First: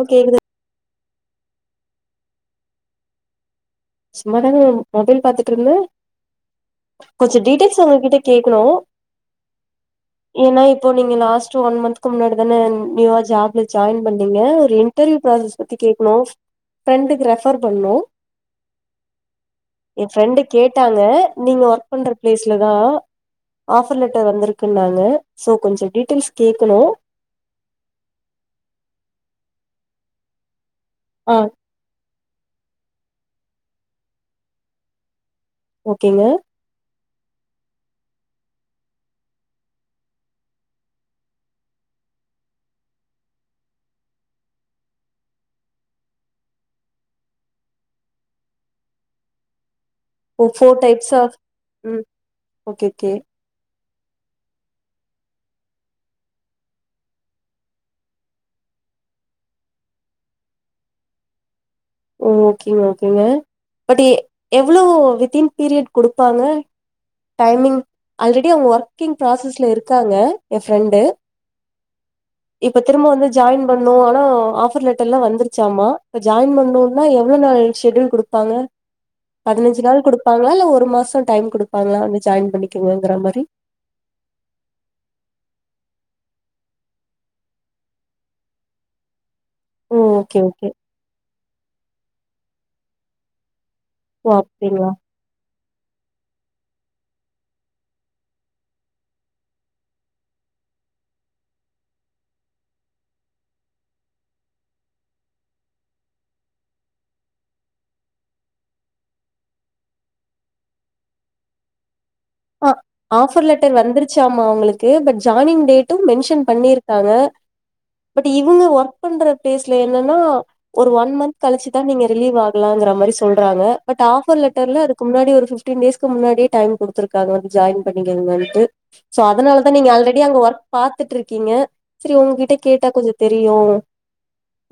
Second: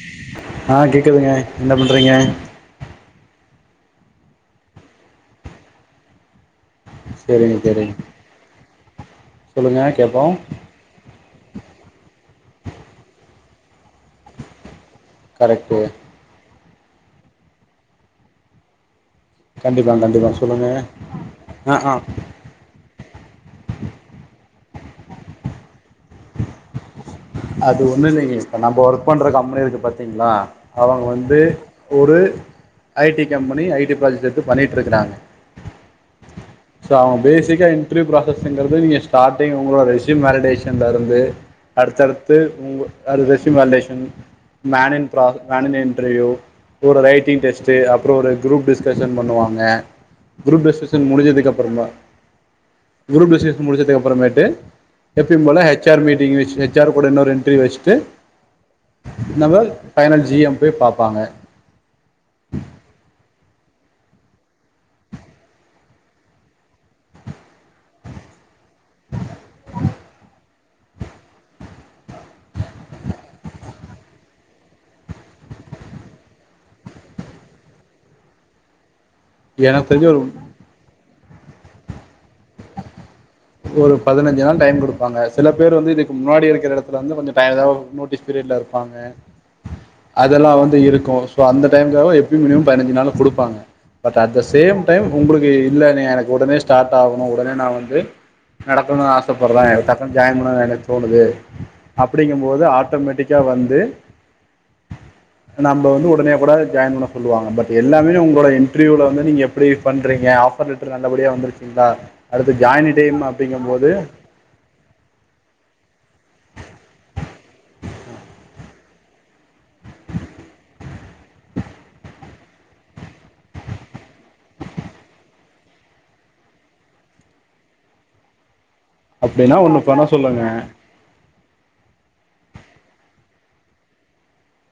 Okay ஆ கேக்குதுங்க என்ன பண்றீங்க சும்மாதாங்க மொபைல் பார்த்துட்டுருந்தே கொஞ்சம் சரிங்க டீட்டெயல்ஸ் சரிங்க உங்ககிட்ட கேட்கணும் சொல்லுங்க கேப்போம் இப்போ நீங்க லாஸ்ட் ஒன் மந்த்க்கு முன்னாடி தானே நியூவா ஜாப்ல ஜாயின் பண்ணீங்க ஒரு இன்டர்வியூ ப்ராசஸ் பத்தி கரெக்ட்டு கேட்கணும் ஃப்ரெண்டுக்கு ரெஃபர் பண்ணணும் கண்டிப்பா என் கண்டிப்பா ஃப்ரெண்டு சொல்லுங்க கேட்டாங்க நீங்க ஆ ஒர்க் ஆ பண்ற பிளேஸ்ல தான் ஆஃபர் லெட்டர் வந்திருக்குன்னாங்க ஸோ கொஞ்சம் டீட்டெயில்ஸ் கேட்கணும் அது ஒண்ணும் இல்லைங்க இப்ப நம்ம ஒர்க் பண்ற கம்பெனி இருக்கு பாத்தீங்களா அவங்க வந்து ஆ ஒரு I T company I T project எத்து பண்ணிட்டுருக்காங்க ஓகேங்க ஸோ அவங்க பேசிக்கா இன்ட்ரிவியூ ப்ராசஸ்ஸுங்கிறது நீங்கள் ஸ்டார்டிங் உங்களோட ரெசியூம் வேலிடேஷன்ல இருந்து அடுத்தடுத்து உங்க resume validation main process main interview ஒரு ரைட்டிங் டெஸ்ட்டு அப்புறம் ஒரு குரூப் டிஸ்கஷன் பண்ணுவாங்க ஓ group four discussion types of முடிஞ்சதுக்கப்புறமா ம் ஓகே ஓகே குருப் டிஸ்கஷன் முடிச்சதுக்கு அப்புறமேட்டு எப்பியும் போல எச் ஆர் மீட்டிங் வெச்சி எச் ஆர் ஒரு இன்னொரு இன்டர்வியூ வச்சுட்டு நம்ம ஃபைனல் ஜி எம் போய் பாப்பாங்க ஓ ஓகேங்க ஓகேங்க பட் எவ்ளோ வித்தின் பீரியட் கொடுப்பாங்க டைமிங் ஆல்ரெடி அவங்க ஒர்க்கிங் ப்ராசஸ்ல இருக்காங்க என் ஃப்ரெண்டு இப்ப திரும்ப வந்து ஜாயின் பண்ணனும் ஆனா ஆஃபர் லெட்டர் எல்லாம் வந்துருச்சாமா இப்ப ஜாயின் பண்ணும்னா எவ்வளோ நாள் ஷெட்டியூல் குடுப்பாங்க பதினஞ்சு எனக்கு நாள் தெரிஞ்சு ஒரு குடுப்பாங்களா இல்ல ஒரு மாச டைம் குடுப்பாங்களா வந்து ஜாயின் பண்ணிக்கங்கங்கற மாரி ஒரு பதினஞ்சு நாள் டைம் கொடுப்பாங்க சில பேர் வந்து இதுக்கு முன்னாடி இருக்கிற எடத்துலந்து கொஞ்ச டைம் ஏதாவது நோட்டீஸ் பீரியட்ல இருப்பாங் க ஓ ஓகே அதெல்லா ஓகே வந்து இருக்கு சோ அந்த டைம்காக எப்பயு மினிமம் பதினஞ்சு நாள்ள குடுப்பாங்க பட் ஓ அட் த சேம் அப்டிங்களா டைம் உங்களுக்கு இல்லன எனக்கு உடனே ஸ்டார்ட் ஆகணு உடனே நா வந்து நடக்கணும்னு ஆசைப்படுறே எனக்கு டக்குன்னு ஜாயின் பண்ணணுன்னு எனக்கு தோணுது அப்டிங்கும்போது ஆட்டோமேட்டிக்கா வந்து நம்ம வந்து உடனே கூட ஜாயின் பண்ண சொல்லுவாங்க பட் எல்லாமே உங்களோட இன்டர்வியூல வந்து நீங்க எப்டி பண்றீங்க ஆப் பர் லெட்டர் நல்லபடியா வந்துருச்சீங்களா அடுத்து ஜாயினிங் டைம் அப்படிங்கும்போது ச்சாமா அவுங்களுக்கு பட் ஜாயினிங் டேட்டும் மென்ஷன் பண்ணிருக்காங்க பட் இவங்க ஒர்க் பண்ற பிளேஸ்ல என்னன்னா ஒரு ஒன் மந்த் கழிச்சுதா நீங்க ரிலீவ் ஆகலாம்ங்க மாரி சொல்றாங்க பட் ஆஃபர் லெட்டர்ல அதுக்கு முன்னாடி ஒரு பிப் டீன் டேஸ்கு முன்னாடியே டைம் குடுத்துருக்காங்க வந்து ஜாயின் பண்ணிக்கங்கன்ட்டு சோ அப்படின்னா அதனாலதா ஒன்று நீங்க பண்ண ஆல்ரெடி அங்க சொல்லுங்க ஒர்க் பாத் துட்டு இருக்கீங்க சரி உங்க கிட்ட கேட்டா கொஞ்சோ தெரியு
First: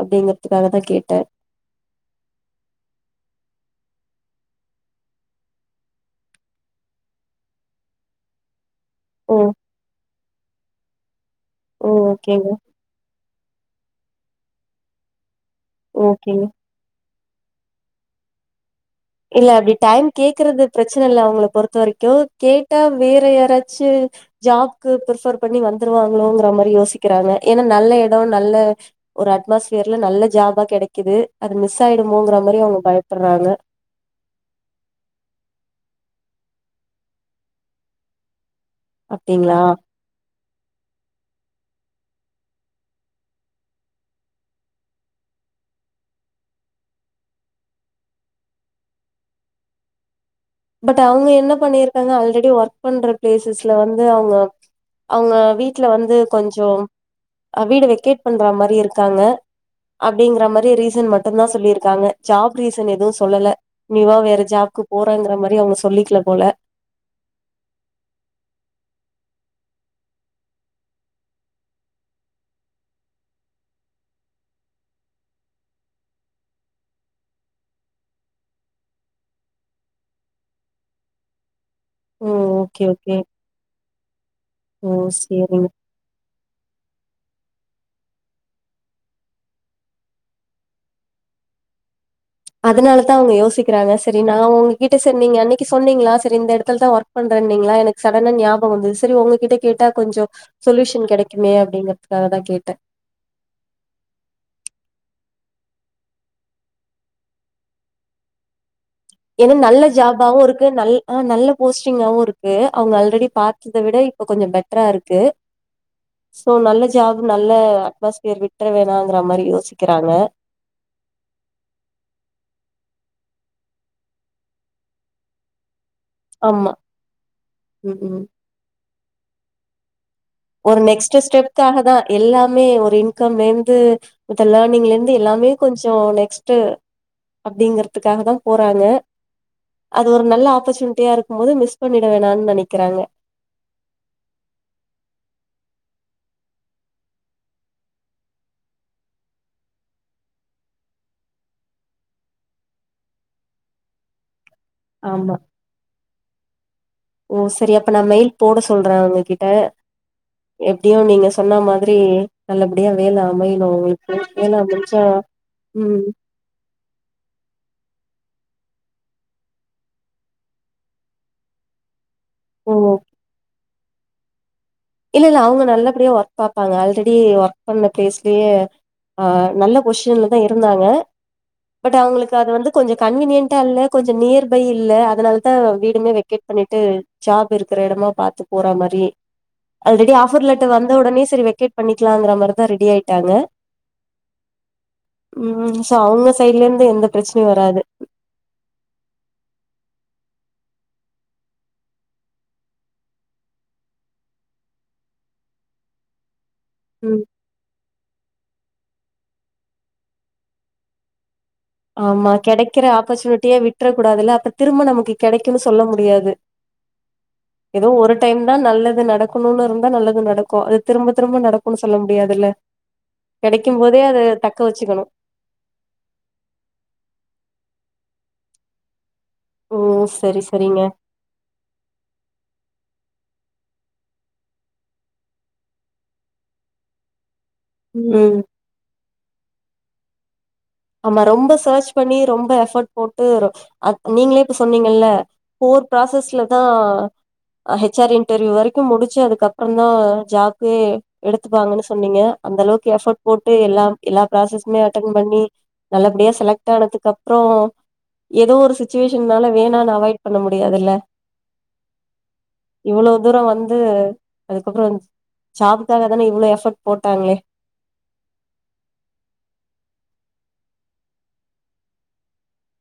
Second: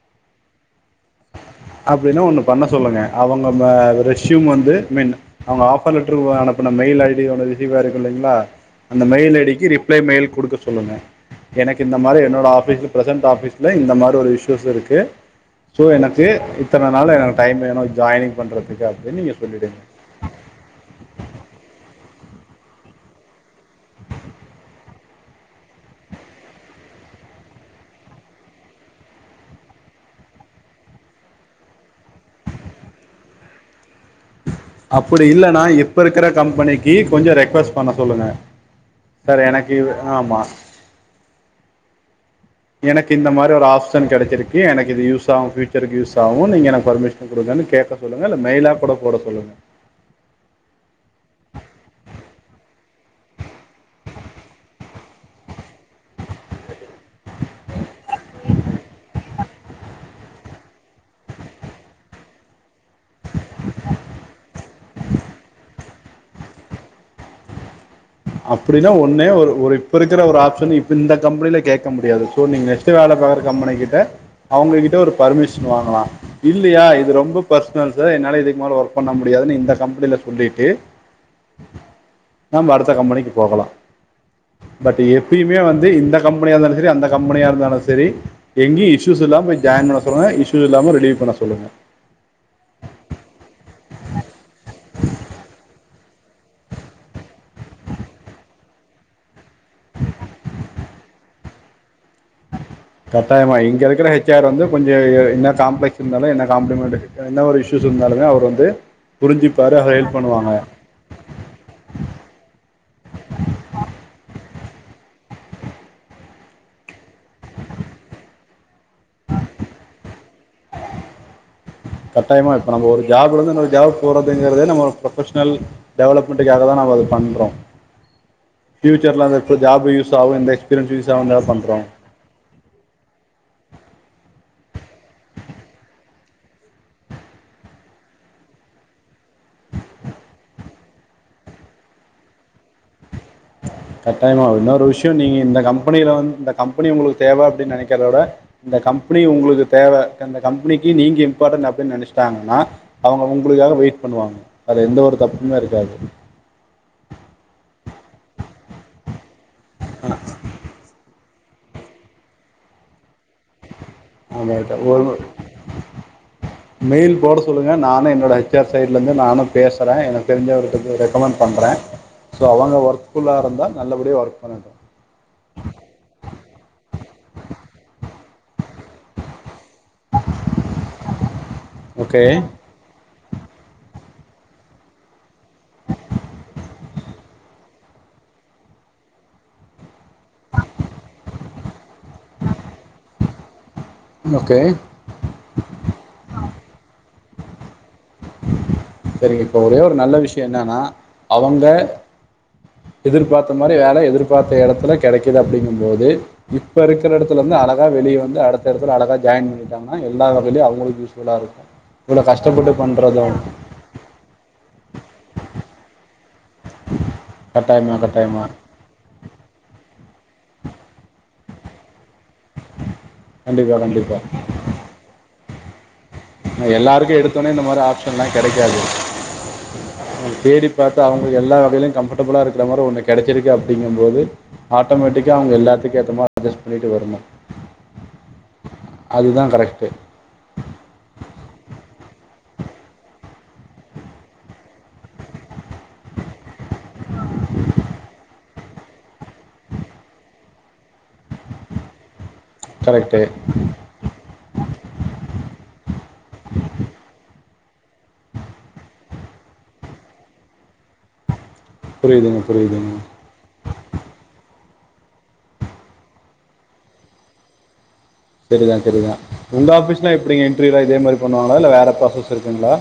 அப்டிங்கற்துக்காக தா கேட்டே அப்டின்னா ஒண்ணு பண்ண சொல்லுங்க அவங்க ரெசியூம் வந்து மென் அவங்க ஆஃபர் லெட்டரு அனுப்பன மெயில் ஐ டி ஒட ரிசீவ் ஆயிருக்கு இல்லைங்களா அந்த ஓ மெயில் ஐ டிக்கு ரிப்ளை மெயில் குடுக்க சொல்லுங்க எனக்கு ஓ இந்த மாதிரி என்னோட ஓகேங்க ஆபீஸ் பிரசன்ட் ஆபீஸ் இல்ல இந்த மாரி ஒரு இஷ்யூஸ் இருக்கு ஸோ எனக்கு ஓகேங்க இத்தனை நாள் எனக்கு டைம் வேணு ஜாயினிங் பண்றதுக்கு அப் இல்ல அப்டி டைம் கேக்குறது பிரச்சனை இல்ல அவங்களை பொறுத்த வரைக்கு கேட்டா வேற யாராச்சு ஜாப்கு பிரஃபர் பண்ணி வந்துருவாங்களோங்கற மாரி யோசிக்கிறாங்க ஏன்னா நல்ல எடோ நல்ல ஒரு அட்மாஸ்பியர்ல நல்ல ஜாபா கிடைக்குது அது மிஸ் ஆயிடுமோங்கிற மாரி அவங்க பயப்படறாங்க அப்டி இல்லன்னா இப்ப இருக்கிற கம்பெனிக்கு கொஞ்சோ ரெக்வஸ்ட் பண்ண சொல்லுங்க சார் அப்டிங்களா எனக்கு ஆமா எனக்கு இந்த மாரி ஒரு ஆப்ஷன் கிடைச்சிருக்கு எனக்கு இது யூஸ் ஆவு ஃபியூச்சருக்கு யூஸ் ஆவு நீங்க எனக்கு பர்மிஷன் குடுங்கன்னு கேட்க சொல்லுங்க இல்ல மெயிலா கூட போட சொல்லுங்க பட் அவுங்க என்ன பண்ணிருக்காங்க ஆல்ரெடி ஒர்க் பண்ற பிளேசஸ்ல வந்து அவுங்க அவுங்க வீட்டுல வந்து கொஞ்சம் அ வீடு வெக்கேட் பண்ற மாரி இருக்காங்க அப்டிங்கிற மாரி ரீசன் மட்டுதா சொல்லியிருக்காங்க ஜாப் ரீசன் எதுவு சொல்லல நீ வா வேற ஜாப்க்கு போறேங்கிற மாரி அவுங்க சொல்லிக்கல போல அப்டின்னா ஒன்னே ஒரு இப்ப இருக்கிற ஒரு ஆப்ஷன் இப்ப இந்த கம்பெனில கேட்க முடியாது சோ நீங்க வேலை பாக்குற கம்பெனி கிட்ட அவுங்க கிட்ட ஒரு பர்மிஷன் வாங்கலா இல்லையா இது ரொம்ப பர்சனல் சார் என்னால இதுக்கு மேல ஒர்க் பண்ண முடியாதுன்னு இந்த கம்பெனில சொல்லிட்டு ஓ நம்ம ஓகே அடுத்த ஓகே கம்பெனிக்கு போகலா ஓ பட் எப்பயுமே சேரிங்க வந் து இந்த கம்பெனியா இருந்தாலு செரி அந்த கம்பெனியா இருந்தாலு செரி எங்கயு இஸ்யூஸ்ல்லாம் போய் ஜாயின் பண்ண சொல்லுங்க இஷ்யூ இல்லாம ரிலீவ் பண்ண சொல்லுங்க அதனால தா அவுங்க யோசிக்கிறாங்க செரி நா உங்ககிட்ட செரி நீங்க அன்னைக்கி சொன்னீங்களா செரி இந்த எடத்துல தா ஒர்க் பண்றேன்னீங்களா எனக்கு சடனா ஞாபம் வந்தது செரி உங்ககிட்ட கேட்டா கொஞ்சோ சொல்யூஷன் கெடைக்குமே அப்டிங்கறதுக்காக தா கேட்டே கட்டாயமா இங்க இருக்கற ஹெச் ஆர் வந்து கொஞ்சோ என்ன காப்ளெக்ஸ் இருந்தாலு என்ன காம்ப்ளிமெண்ட் என்ன ஒரு இஷ்யூஸ் இருந்தாலுமே அவரு வந்து ஏன்னா புரிஞ்சுப்பாரு நல்ல அவர் ஹெல்ப் ஜாபாவு பண்ணுவாங்க இருக்கு நல் ஆ நல்ல போஸ்டிங்காவு இருக்கு அவுங்க ஆல்ரெடி பாத்தத்த விட இப்ப கொஞ்சோ பெட்ரா இருக்கு சோ நல்ல ஜாப் நல்ல அட்மாஸ்பியர் விட்ற வேணாங்கிற மாரி யோசிக்கிறாங்க கட்டாயமா இப்ப நம்ம ஒரு ஜாப்ல இருந்து இன்னொரு ஜாப் போறதுங்கறதே நம்ம ஒரு ப்ரொஃபெஷ்னல் டெவலப்மெண்ட்க்காக ஆமா தா நம்ம இது பண்றோ ம் ம் ஃபியூச்சர் ல வந்து ஜாப் யூஸ் ஜாப் இன்டஸ் ஒரு எஸ்பீரியன்ஸ் யூஸ் நெக்ஸ்ட் ஆகு தா பண்றோ ஸ்டெப்காக தா எல்லாமே ஒரு இன்கம்லேந்து இதெல்லா நீங்கலேந்து எல்லாமே கொஞ்சோ நெக்ஸ்ட்டு அப்டிங்கறதுக்காக தா போறாங்க அது ஒரு நல்ல ஆப்பர்ச்சுனிட்டியா இருக்கும் போது மிஸ் பண்ணிட வேணானு நெனைக்கிறாங்க கட்டாயமா இன்னொரு விஷ்யோ நீங்க இந்த கம்பெனியில வந்து இந்த கம்பெனி உங்களுக்கு தேவ அப்டின்னு நினைக்கிறத விட இந்த கம்பெனி உங்களுக்கு தேவ இந்த கம்பெனிக்கு நீங்க இம்பார்ட்டன்ட் அப்டின்னு நெனச்சிட்டாங்கன்னா அவுங்க உங்களுக்காக வெயிட் பண்ணுவாங்க அது எந்த ஒரு ஆமா தப்புமே இருக்காது ஓ செரி அப்ப நா மெயில் போட சொல்றே அவுங்ககிட்ட ஆ எப்படியு நீங்க சொன்ன மாதிரி நல்லபடியா வேல அமையணு அவுங்கள் ஏனா ஆமாம் முன்ஞ்ச்சா ஒரு ம் மெயில் போட சொல்லுங்க நானு என்னோட ஹெச் ஆர் சைட்லேருந்து நானு பேசுறே எனக்கு தெரிஞ்சவர்க்கு ரெக்கமண்ட் பண்றே சோ ஓ அவுங்க ஒர்க் ஃபுல்லா இருந்தா நல்லபடியா ஒர்க் பண்ணட்டு இல்ல இல்ல அவுங்க நல்லபடியா ஒர்க் பாப்பாங்க ஆல்ரெடி ஒர்க் பண்ண பிளேஸ்லயே ஆ நல்லப் பொசிஷன்ல தா இருந்தாங்க பட் ஓகே அவுங்களுக்கு அது வந்து கொஞ்சோ கன்வீனியன்ட்டா இல்ல கொஞ்சோ நியர் பை இல்ல அதனால தா வீடுமே வெக்கேட் பண்ணிட்டு ஜாப் இருக்கற எடமா பாத்து போறா மாரி அல்ரெடி ஆபர் லட்ட வந்த ஒடனே செரி வெகேட் பண்ணிக்கலாங்குற மாரி தா ரெடி ஆயிட்டாங்க ஓகே ம் சோ அவுங்க சைட்ல இருந்து எந்த பிரச்சனையு வராது செரிங்க இப்ப ஒரே ஒரு நல்ல விஷயோ என்னனா அவுங்க எதிர்பாத்த மாரி வேல எதிர்பாத்த எடத்துல கெடைக்குது அப்டிங்கும் போது இப்ப இருக்கற ம் எடத்துல இருந்து அர தா வெளிய வந்து அடுத்தடத்துல அழகா ஜாயின் பண்ணிட்டாங்கன்னா எல்லா வகைலயு அவுங்களுக்கு யூஸ்ஃபுல்லா இருக்கு ஆமா கெடைக்கிற ஆப்பர்ச்சுனிட்டிய விட்ற கூடாதுல்ல அப்ப திரும்ப நமக்கு கெடைக்குன்னு சொல்ல முடியாது ஏதோ கட்டாயமா ஒரு டைம் கட்டாயமா தா நல்லது நடக் குனுனு இருந்தா நல்லது நடக்கு அது திரும்ப திரும்ப நடக் குனு சொல்ல முடியாதுல்ல கண்டிப்பாக கெடைக்கும் போதே அத கண்டிப்பாக தக்க வச்சுக்கணு எல்லாருக்கு எடுத்தோனே இந்த மாரி ஆப்ஷன்ல்லா கெடைக்காது ம் சரி தேடி சரிங்க பாத்து அவ்ங் ஒரு எல்லா வகையிலு கம்ஃபர்டபுளா இருக்கற மாரிஒன்னு கிடச்சிருக்கு அப்டிங்கம்போது ஆட்டோமேட்டிக்கா அவுங்க எல்லாத்துக்கு ஏத்த மாரி அட்ஜஸ் பண்ணிட்டு வருணு ம் அதுதா கரெக்ட்டு ஆமா ரொம்ப செர்ச் பண்ணி ரொம்ப எஃபக்ட் போட்டு நீங்களே இப்ப சொன்னீங்கல்ல போர் ப்ராசஸ்ல தா ஹெச் ஆர் இன்டர்வியூ வரை முடுச்சு அதுக்கப்புறந் தா ஜாப்க்கே எடுத்துப்பாங்கன்னு சொன்னீங்க அந்தளவுக்கு கரெக்டு எஃபக்ட் போட்டு எல்லாம் எல்லா ப்ராசஸுமே அட்டென் பண்ணி நல்லபடியா செலக்ட் ஆனதுக்கு அப்புறோ எதோ ஒரு சுச்சுவேஷன்னால வேணான்னு அவாய்ட் பண்ண முடியாதுல்ல புரியிதுங்க புரியிதுங்க இவ்ளோ தூரோ வந்து அதுக்கப்றோ ஜாபுக்காக தானே இவ்ளோ எஃபர்ட் போட்டாங்ளே சரி தா சரி தா உங்க ஆஃபீஸலா எப்டி இன்ட்ரியூல்லா இதே மாரி பண்ணுவாங்ளா இல்ல வேற ப்ராசஸ் இருக்குங்ளா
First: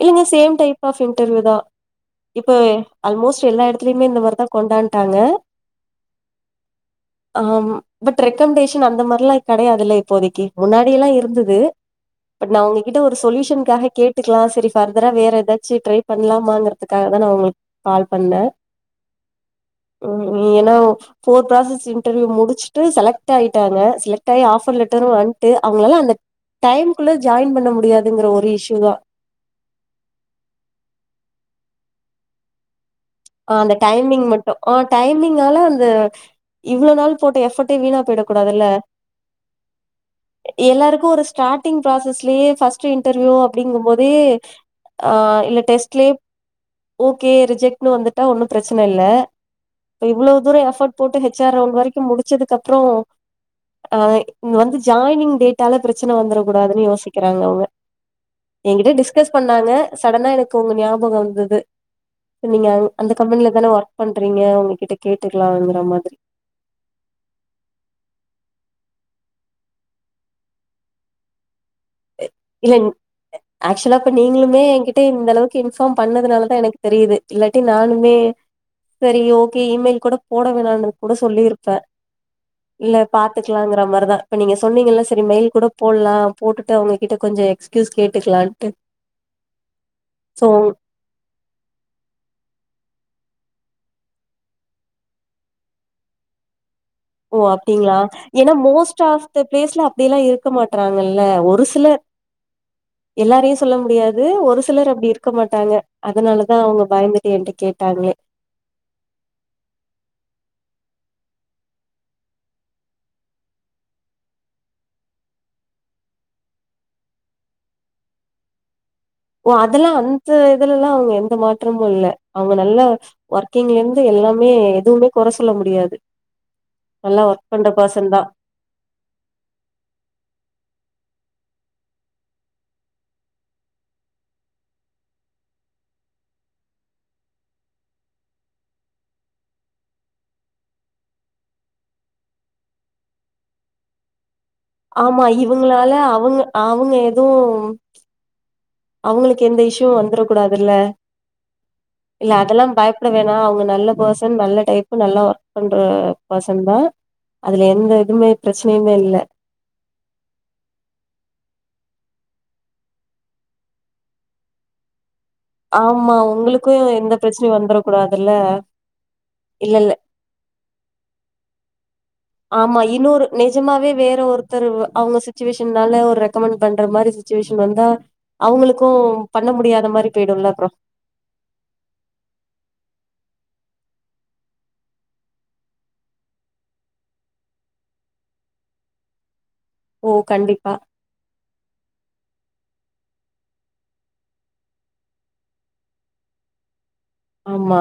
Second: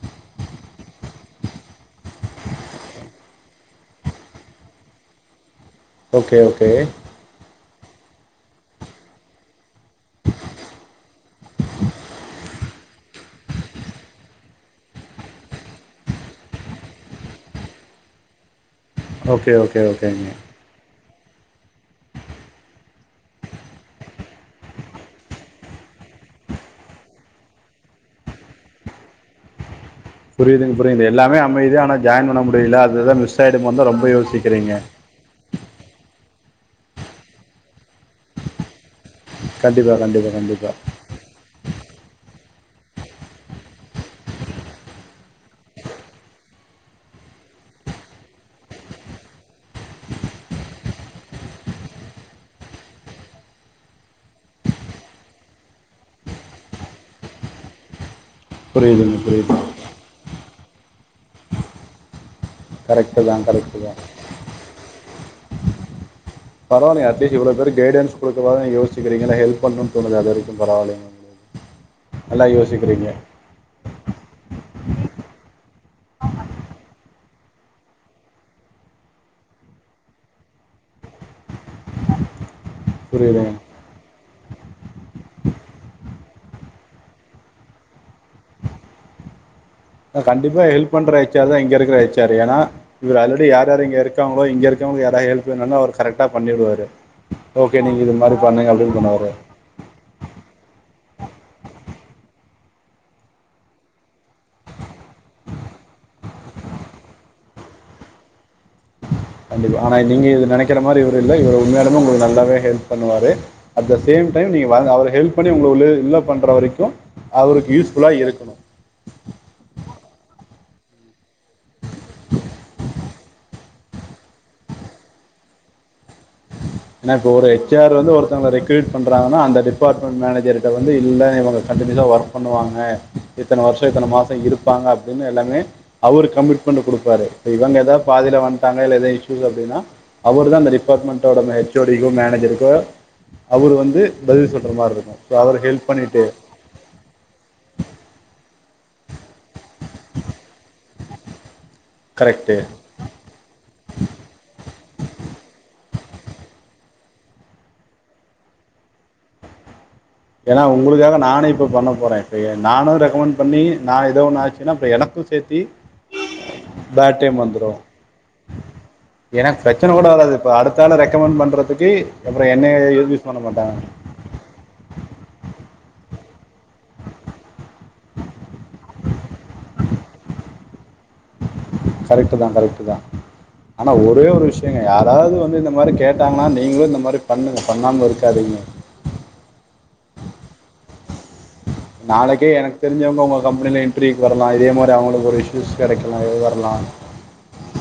இல்லங்க சேம் டைப் ஆஃப் இன்டர்வியூ தா இப்ப ஆல்மோஸ்ட் எல்லா எடத்துலயுமே இந்த மாரி தா கொண்டு வந்ட்டாங்க ஓகே ஓகே ஆம் பட் ரெக்கம்ண்டேஷன் அந்த மாரில்லா கெடையாதுல்ல இப்போதைக்கு முன்னாடி எல்லா இருந்துது பட் நா உங்ககிட்ட ஒரு சொல்யூஷன்காக கேட்டுக்கலா சரி ஃபர்தரா வேற எதாச்சு ட்ரை பண்லாமாங்கறத்துக்காக தா நா உங்களுக் கால் பண்ணே ஓகே ஓகே ம் ஓகேங்க நீ ஏனா ஃபோர் ப்ராசஸ் இன்டர்வியூ முடிச்சுட்டு செலக்ட் ஆய்ட்டாங்க செலக்ட் ஆயி ஆஃபர் லெட்டரு வந்ட்டு அவங்களால அந்த டைம்குள்ள ஜாயின் பண்ண முடியாதுங்கற ஒரு இஷ்ஷு தா புரியிதுங் புரியிது எல்லாமே அமையிது ஆனா ஜாயின் பண்ண முடியில அதுதா மிஸ் ஆ ஆகிடும் அந்த தான் ரொம்ப டைமிங் மட்டு ஆ யோசிக்கிறீங்க டைமிங்கால அந்த இவ்ளோ நாள் போட்ட எஃபட்டே வீணா போய்ட கூடாதுல்ல கண்டிப்பாக கண்டிப்பாக கண்டிப்பாக எல்லாருக்கு ஒரு ஸ்டாட்டிங் ப்ராசஸ்லியே ஃபஸ்ட்டு இன்டர்வியூ அப்டிங்கம்போது ஆ இல்ல டெஸ்ட்லயே ஓகே ரிஜெக்ட்னு வந்துட்டா ஒன்னு பிரச்சனல்ல இப்ப இவ்ளோ தூரோ எஃபர்ட் போட்டு ஹெச் ஆர் ரவுண்ட் வரைக்கு முடிச்சதுக்கப்றோ ஆ இங்க வந்து ஜாயினிங் டேட்டால பிரச்சன வந்தர கூடாதுனு யோசிக்கிறாங்க அவ்ங்க எங்கிட்ட புரியுதுங்க டிஸ்கஸ் புரியுது பண்ணாங்க சடனா எனக்கு உங்க ஞாபகோ வந்துது உங்க ஞா அந்த கரெக்டு தான் கம்பெனில தான கரெக்டு தான் ஒர்க் பண்றீங்க உங்க கிட்ட கேட்டுக்கலாங்கற மாதிரி பரவால்லங்க அட்லீஸ்ட் இவ்ளோ தூரோ கைடன்ஸ் குடுக்கலான் நீங்க யோசிக்கிறீங்கல்ல ஹெல்ப் பண்ணு தோணுதுல்ல அதுவரைக்கு பரவால்லங்க நீங்க எல்லா யோசிக்கிறீங்க ஆக்சுலா இப்ப நீங்களுமே எங்கிட்ட இந்தளவுக்கு இன்ஃபாம் பண்ணதுனால தா எனக்கு தெரியிது இல்லாட்டி நானுமே செரி ஓகே இ மெயில் கூட போட வேணான்னு கூட சொல்லியிருப்பே இல்ல புரியுதுங்க பாத்துக்கலாங்கிற மாரிதா இப்ப நீங்க சொன்னீங்கல்ல செரி மெய்ல் கூட போட்லா போட்டுட்டு அவ்ங்க கிட்ட கொஞ்ச எக்ஸ்க்யூஸ் கேட்டுக்கலான்ட்டு அ சோ கண்டிப்பா உங்க ஹெல்ப் பண்ற ஹெச் ஆரு தா இங்கருக்கற ஹெச் ஆரு ஏனா இவுர் ஆல்ரெடி யார் யாரு இங்க இருக்காங்களோ இங்கருக்கவ்ங்க யாரா ஹெல்ப் வேணுனா அவுரு கரெக்ட்டா பண்ணீருவாரு ஓ அப்டிங்ளா ஏனா மோஸ்ட் ஆஃப் த ப்ளேஸ்லா அப்டியெல்லா இருக்க மாட்றாங்கல்ல ஒரு சிலர் எல்லாரையு சொல்ல முடியாது ஒரு சிலர் அப்டி இருக்க மாட்டாங்க அதுனாலதா அவ்ங்க பயந்துட்டு என்ட்டா கேட்டாங்ளே கண்டிப்பா ஆனா நீங்க இது நெனைக்கற மாரி இவுரு இல்ல இவுர் உண்மையாலுமே உங்களுக்கு நல்லாவே ஹெல்ப் பண்ணுவாரு அட் த சேம் டைம் நீங்க வாங்க அவுரு ஹெல்ப் பண்ணி அவுங்கள [unintelligible] பண்ற வரைக்கு அவருக்கு யூஸ்ஃபுல்லா இருக்கணு ஓ அதெல்லா அந்த இதுலல்லா அவுங்க எந்த மாற்றமு இல்ல அவுங்க நல்ல ஒர்க்கிங்லர்ந்து எல்லாமே எதுவ்மே கொற சொல்ல முடியாது ஏனா நல்லா இப்ப ஒரு ஒர்க் பண்ற எச் ஆர் பர்சன் வந்து தா ஒருத்தங்க ரெக் ட்ரீட் பண்றாங்கன்னா அந்த டிபார்ட்மெண்ட் மேனேஜர்கிட்ட வந்து இல்ல இவங்க கன்ட்டினியூஸா ஒர்க் பண்ணுவாங்க இத்தன வர்ஷோ இத்தன மாசோ இருப்பாங்க அப்டினு எல்லாமே அவுரு கமிட்மெண்டு குடுப்பாரு சோ இவங்க எதா பாதில வந்ட்டாங்க இல்ல எதா இஷ்ஷுஸ் அப்டினா அவுரு தா அந்த டிபார்ட்மெண்டோட மே எச் ஓ டி க்கோ மேனேஜருக்கோ அவுரு வந்து பதில் சொல்ற மாரி இருக்கும் ஸோ அவருக்கு ஹெல்ப் பண்ணிட்டு அவுங்க எதுவும் அவுங்களுக்கு எந்த இஷ்ஷியும் வந்துற கூடாதுல்ல இல்ல கரெக்டு அதெல்லாம் பயப் பட வேணா அவுங்க நல்ல பர்சன் நல்ல டைப்பு நல்லா ஒர்க் பண்ற பர்சன் தா அதுல எந்த எதுவுமே பிரச்சனையுமே இல்ல ஏன்னா உங்களுக்காக நானே இப்ப பண்ண போறே இப்ப நானும் ரெக்கமெண்ட் பண்ணி நா ஏதோ ஒண்ணு ஆச்சுன்னா இப்ப எனக்கும் சேர்த் தி ஆமா உங்களுக்கு எந்த பேட் டைம் பிரச்சனையு வந்துடும் வந்துரக் கூடாதுல்ல என இல்ல பிரச்சன இல்ல கூட வராது இப்ப அடுத்தால்ல ரெக்கமெண்ட் பண்றதுக்கு ஆமா இன்னொரு நெஜமாவே வேற ஒருத்தர் அவுங்க சிச்சுவேஷன் இன்னால்ல ஒரு ரெக்கமண்ட் பண்ற மாரி சுச்சுவேஷன் வந்தா அவுங்களுக்கும் பண்ண முடியாத மாரி போயிடும்ல அப்புறோ கரெக்ட்டுதா கரெக்ட்டுதா ஆனா ஒரே ஒரு விஷயங்க யாராவது வந்து இந்த மாரி கேட்டாங்கன்னா நீங்களும் இந்த மாரி பண்ணுங்க பண்ணாம இருக்காதீங்க ஓ கண்டிப்பா நாளைக்கே எனக்கு தெரிஞ்சவுங்க உங்க கம்பெனில இன்டர்வியூக்கு வரலாம் இதே மாரி அவுங்களுக்கு ஒரு இஷயூஸ் கெடைக்கலாம் எது வரலாம் ஆமா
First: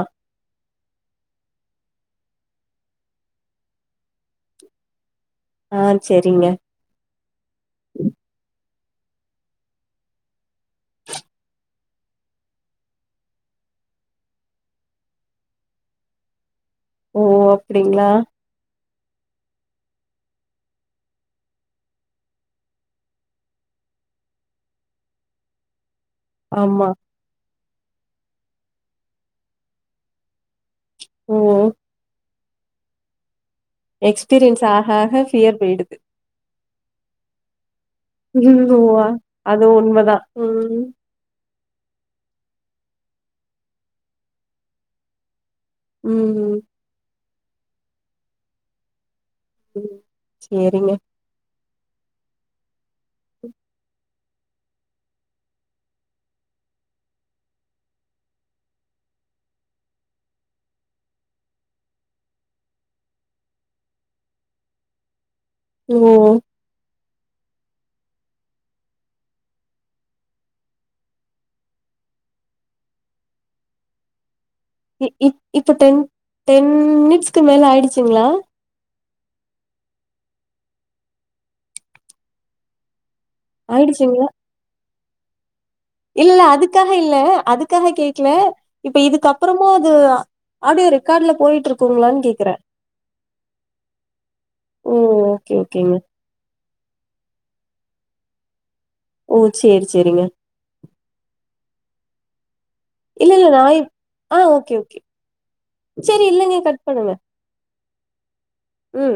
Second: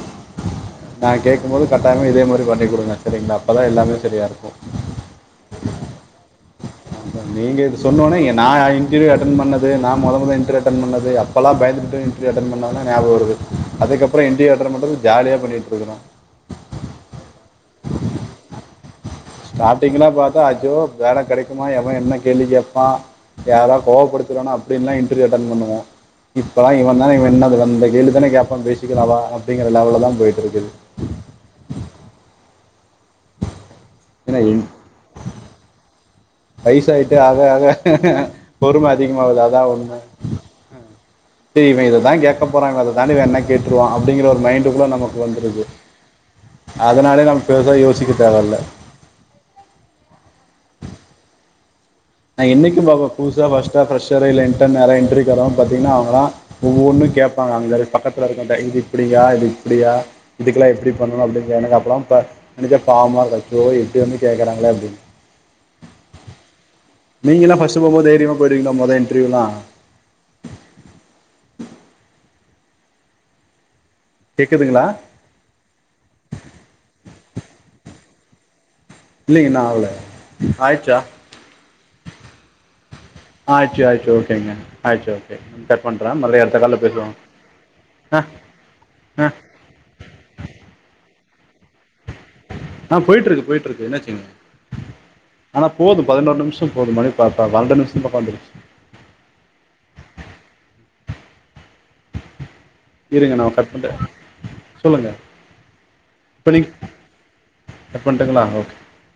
நா கேக்கும் போது கட்டாயமா இதே மாரி பண்ணி குடுங்க சரிங்களா அப்பதா எல்லாமே சரியா இருக்கும் ஆ சேரிங்க நீங்க இது சொன்னோன்னே நா இன்டர்வியூ அட்டென் பண்ணது நா மொத மொத இன்டர்வியு அட்டன் பண்ணது அப்பெல்லாம் பயந்துகிட்டு இன்டர்வியூ அட்டன் பன்னதுதா ஞாபம் வருது அதுக்கப்புறம் இன்டர்வியூ அட்டன் பண்றது ஜாலியா பண்ணிட்டு இருக்குறோ ஓ அப்டிங்களா ஸ்டார்டிங்ல்ல பாத்தா அஜ்யோ வேல கெடைக்குமா எவ என்ன கேள்வி கேப்பா யாராவது கோவப்படுத்திருவானா அப்டின்லாம் இன்டர்வியூ அட்டன் பண்ணுவோம் இப்பெல்லாம் ஆமா இவன் தா இவன் என்ன பேசுறான் இந்த கேள்வி தானே கேப்பான் பேசிக்கல வா அப்டிங்கிற லெவல தான் போயிட்டு இருக்குது ம் ஏன்னா எக்ஸ்பீரியன்ஸ் ஆக ஆக ஃபியர் பேயிடுது வயசாயிட்டு ஆக ஆக ம் ஓ பொறும அதிகமாகுதுல அது அதான் ஒண்ணு உண்மதா ம் டி இவன் இத தான் கேக்க போறா இவன் அத தாண்டி இவ என்ன கேட்டுருவான் அப்டிங்கிற ஒரு மைண்டு கூட நமக்கு வந்துருது ம் ம் அதனாலே நம்ம பெருசா யோசிக்க தேவயில்ல ம் சேரிங்க நா என்னைக்கும் பா புதுசா ஃபர்ஸ்டா ஃப்ரெஷர இல்ல என்டர் நைய எ இன்ட்ரியுகு வர்றோம் பாத்தீங்கன்னா அவுங்களா ஒவ்வொன்னும் கேப்பாங்க அங்க பக்கத்துல இருக்குறவுங்கிட்டா இது இப்பிடியா இது இப்பிடியா இதுக்கெல்லாம் எப்டி பண்ணணும் அப்டின் கேக்குறக்கு எனக்கு அப்பலாம் இப்ப நினைச்சா பாவம்மா இருக்கும் எப்டி வந்து கேக்குறாங்களே அப்படின்னு ஓ நீங்கல்லாம் ஃபர்ஸ்ட் போம்போது தைரியமா போயிடுவீங்களா மொத இன்டர்வூலாம் கேக்குதுங்களா இ இப் இப்ப டென் டென் மினிட்ஸ்க்கு மேல ஆயிடுச்சுங்களா இல்ல இன்னும் ஆவல ஆயிச்சா ஆயிச்சு ஆயிச்சு ஆயிடுச்சுங்க ஓகேங்க ஆயிச்சு ஓகே கட் பண்ற இல்ல அதுக்காக இல்ல அதுக்காக ஆ கேக்கல இப்ப ஆ இதுக்கப்புறம் போது ஆடியோ ரெக்கார்ட்ல போயிட்டு இருக்குங்களானு கேக் ஆ போயிட்டு இருக்கு போயிட்டு இருக்கு என்னாச்சுங்க ஓ! ஓகே, ஆனா ஓகேங்க. போதும் பதினோரு நிமிஷம் போது மணி பாப்பா வ நிஷம் பக்க வந்துச்சு ஓ சரி சரிங்க இல்ல, இருங்க இல்ல நான் கட் இப் பண்ணற ஆ ஓகே, ஓகே. சொல்லுங்க சரி இப்ப இல்லங்க நீங் கட் பண்ணுங்க. கட் பண்ட்டுங்களங்களா ஓகே ம்